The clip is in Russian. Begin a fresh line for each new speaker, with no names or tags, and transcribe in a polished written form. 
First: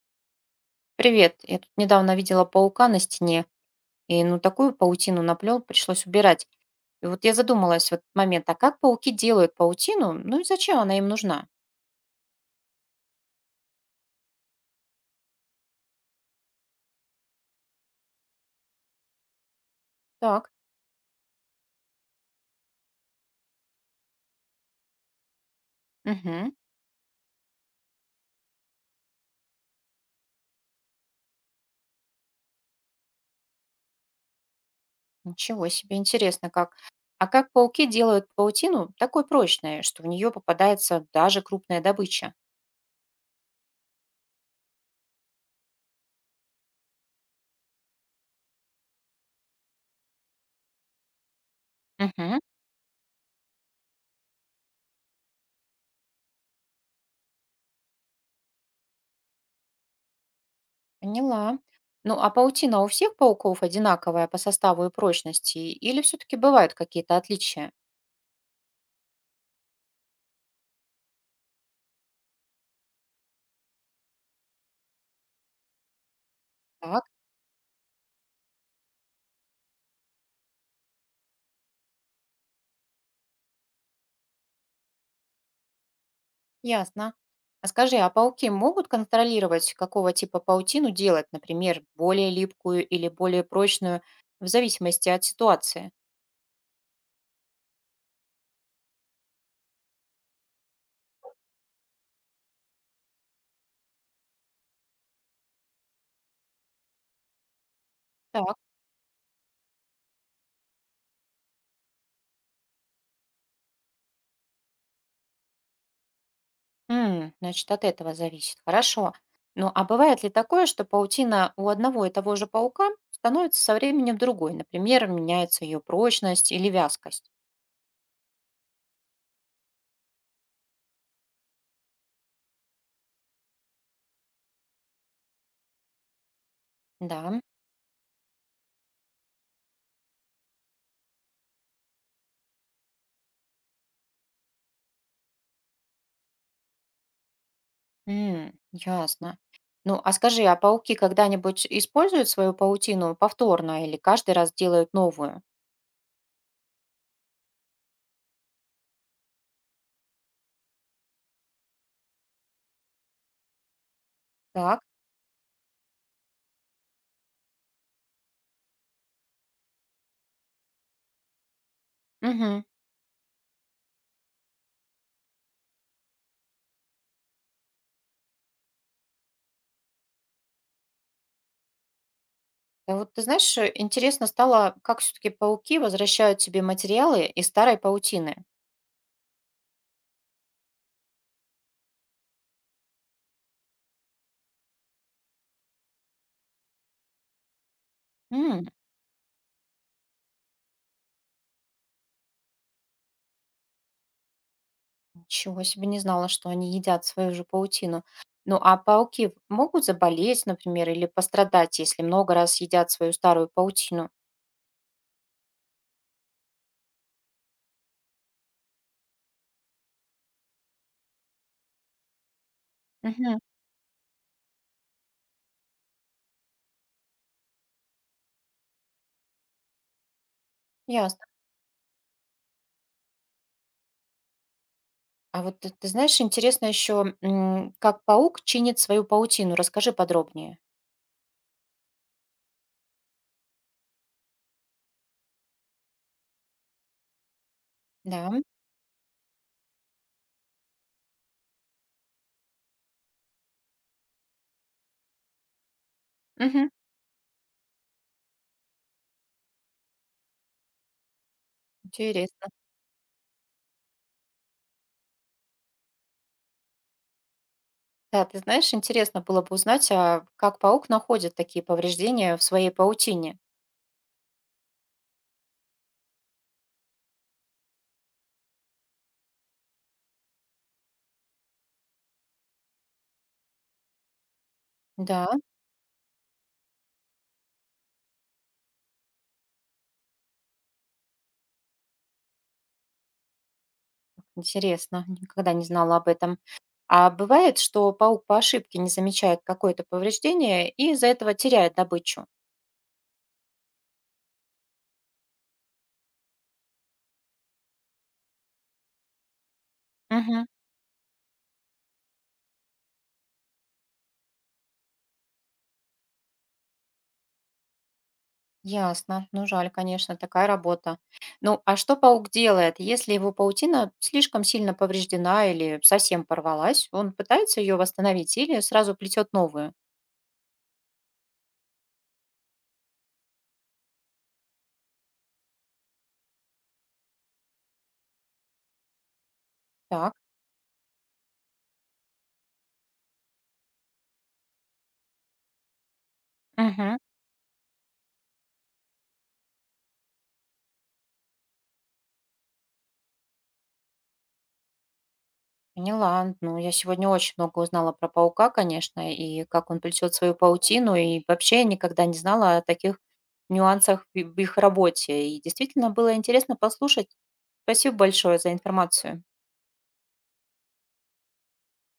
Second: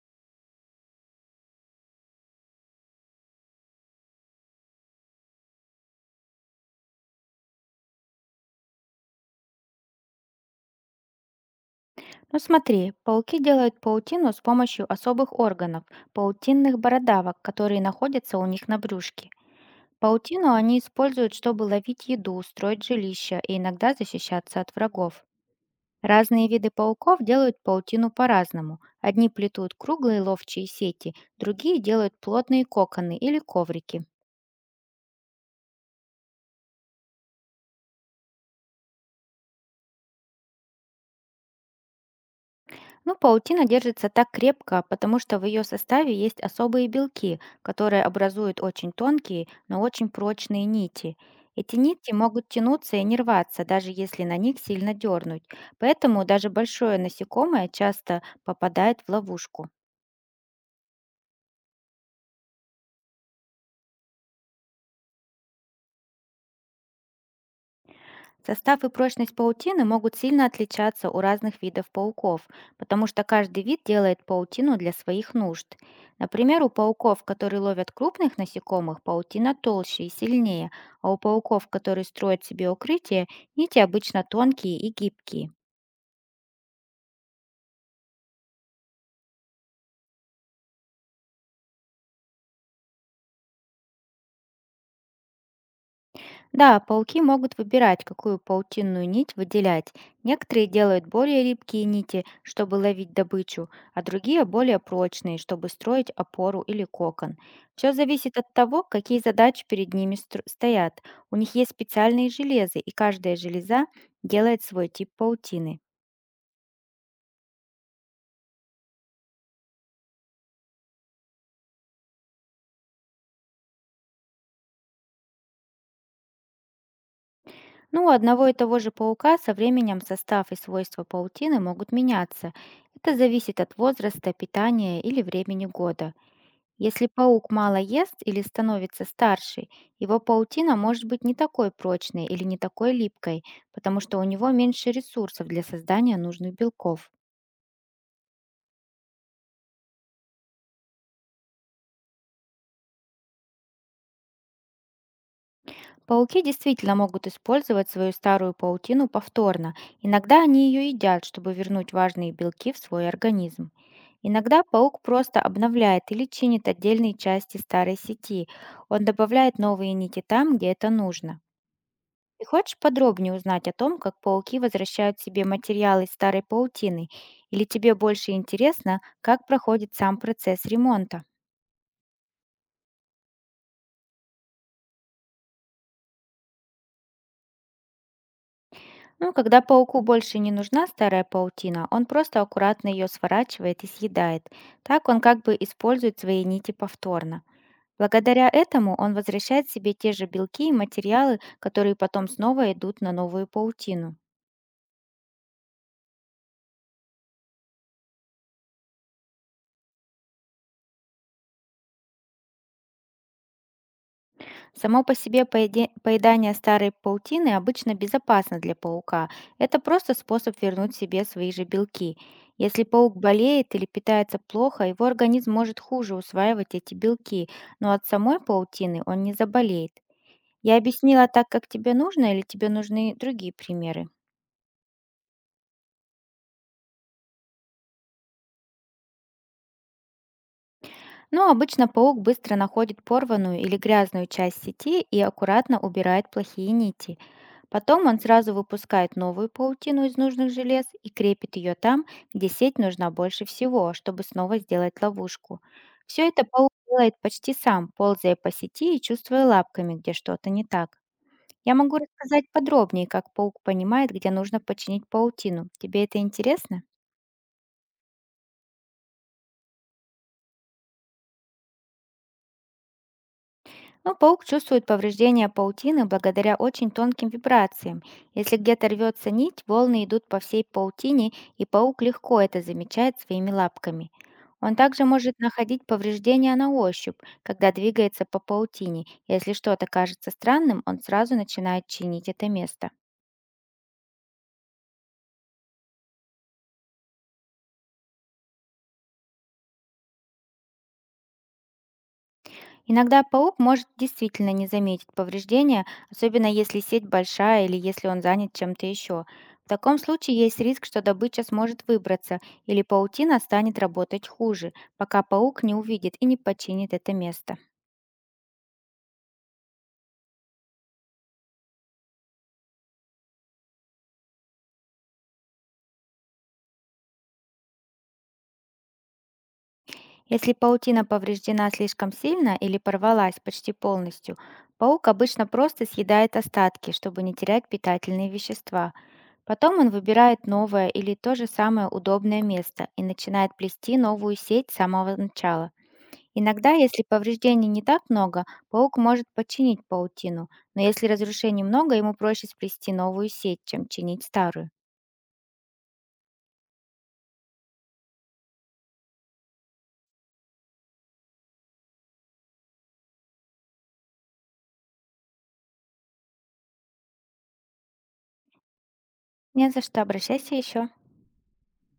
Привет. Я тут недавно видела паука на стене, и ну такую паутину наплел, пришлось убирать. И вот я задумалась в этот момент, а как пауки делают паутину, ну и зачем она им нужна?
Ну смотри, пауки делают паутину с помощью особых органов, паутинных бородавок, которые находятся у них на брюшке.
Так,
Паутину они используют, чтобы ловить еду, строить жилища и иногда защищаться от врагов. Разные
угу,
виды пауков делают паутину по-разному. Одни плетут круглые ловчие сети, другие делают плотные коконы или коврики.
ничего себе, интересно как. А как пауки делают паутину такой прочной, что в нее попадается даже крупная добыча?
Ну, паутина держится так крепко, потому что в ее составе есть особые белки, которые образуют очень тонкие, но очень прочные нити. Эти нити
Угу,
могут тянуться и не рваться, даже если на них сильно дернуть. Поэтому даже большое насекомое часто попадает в ловушку.
поняла. Ну а паутина у всех пауков одинаковая по составу и прочности, или все-таки бывают какие-то отличия?
Состав и прочность паутины могут сильно отличаться у разных видов пауков, потому что каждый вид делает паутину для своих нужд. Например, у
Так.
пауков, которые ловят крупных насекомых, паутина толще и сильнее, а у пауков, которые строят себе укрытие, нити обычно тонкие и гибкие.
Ясно. А скажи, а пауки могут контролировать, какого типа паутину делать, например, более липкую или более прочную, в зависимости от ситуации?
Да, пауки могут выбирать, какую паутинную нить выделять. Некоторые делают более липкие нити, чтобы ловить добычу, а другие более прочные, чтобы строить опору или кокон. Все зависит от
Так.
того, какие задачи перед ними стоят. У них есть специальные железы, и каждая железа делает свой тип паутины.
М, значит, от этого зависит. Хорошо. Ну, а бывает ли такое, что паутина у одного и того же паука становится со временем другой? Например, меняется ее прочность или вязкость?
Ну, у одного и того же паука со временем состав и свойства паутины могут меняться. Это зависит от возраста, питания или времени года. Если
Да.
паук мало ест или становится старше, его паутина может быть не такой прочной или не такой липкой, потому что у него меньше ресурсов для создания нужных белков.
М, ясно. Ну, а скажи, а пауки когда-нибудь используют свою паутину повторно или каждый раз делают новую?
Пауки действительно могут использовать свою старую паутину повторно. Иногда они ее едят, чтобы вернуть важные белки в свой организм. Иногда
Так.
паук просто обновляет или чинит отдельные части старой сети. Он добавляет новые нити там, где это нужно. Ты
Мгм.
хочешь подробнее узнать о том, как пауки возвращают себе материалы из старой паутины? Или тебе больше интересно, как проходит сам процесс ремонта?
А вот ты знаешь, интересно стало, как все-таки пауки возвращают себе материалы из старой паутины.
Ну, когда пауку больше не нужна старая паутина, он просто аккуратно ее сворачивает и съедает. Так он как бы использует свои нити повторно. Благодаря
М,
этому он возвращает себе те же белки и материалы, которые потом снова идут на новую паутину.
ничего себе не знала, что они едят свою же паутину. Ну а пауки могут заболеть, например, или пострадать, если много раз едят свою старую паутину.
Само по себе поедание старой паутины обычно безопасно для паука. Это просто способ вернуть себе свои же белки. Если паук
Мгм.
болеет или питается плохо, его организм может хуже усваивать эти белки, но от самой паутины он не заболеет. Я
Ясно.
объяснила так, как тебе нужно, или тебе нужны другие примеры?
А вот ты знаешь, интересно еще, как паук чинит свою паутину. Расскажи подробнее.
Ну, обычно паук быстро находит порванную или грязную часть сети и аккуратно убирает плохие нити. Потом он
Да.
сразу выпускает новую паутину из нужных желез и крепит ее там, где сеть нужна больше всего, чтобы снова сделать ловушку. Все это
Мгм.
паук делает почти сам, ползая по сети и чувствуя лапками, где что-то не так. Я могу рассказать
Интересно.
подробнее, как паук понимает, где нужно починить паутину. Тебе это интересно?
Да, ты знаешь, интересно было бы узнать, а как паук находит такие повреждения в своей паутине.
Но паук чувствует повреждения паутины благодаря очень тонким вибрациям. Если где-то рвется нить, волны идут по всей паутине, и паук легко это замечает своими лапками. Он также
Да,
может находить повреждения на ощупь, когда двигается по паутине. Если что-то кажется странным, он сразу начинает чинить это место.
интересно, никогда не знала об этом. А бывает, что паук по ошибке не замечает какое-то повреждение и из-за этого теряет добычу.
Иногда паук может действительно не заметить повреждения, особенно если сеть большая или если он занят чем-то еще. В таком случае
Мгм.
есть риск, что добыча сможет выбраться или паутина станет работать хуже, пока паук не увидит и не починит это место.
Ясно. Ну, жаль, конечно, такая работа. Ну, а что паук делает, если его паутина слишком сильно повреждена или совсем порвалась? Он пытается ее восстановить или сразу плетет новую?
Если паутина повреждена слишком сильно или порвалась почти полностью, паук обычно просто съедает остатки, чтобы не терять питательные вещества. Потом он
Так.
выбирает новое или то же самое удобное место и начинает плести новую сеть с самого начала. Иногда,
Мгм.
если повреждений не так много, паук может починить паутину, но если разрушений много, ему проще сплести новую сеть, чем чинить старую.
Поняла. Ну, я сегодня очень много узнала про паука, конечно, и как он плетет свою паутину. И вообще я никогда не знала о таких нюансах в их работе. И действительно было интересно послушать. Спасибо большое за информацию.
Не за что, обращайся еще.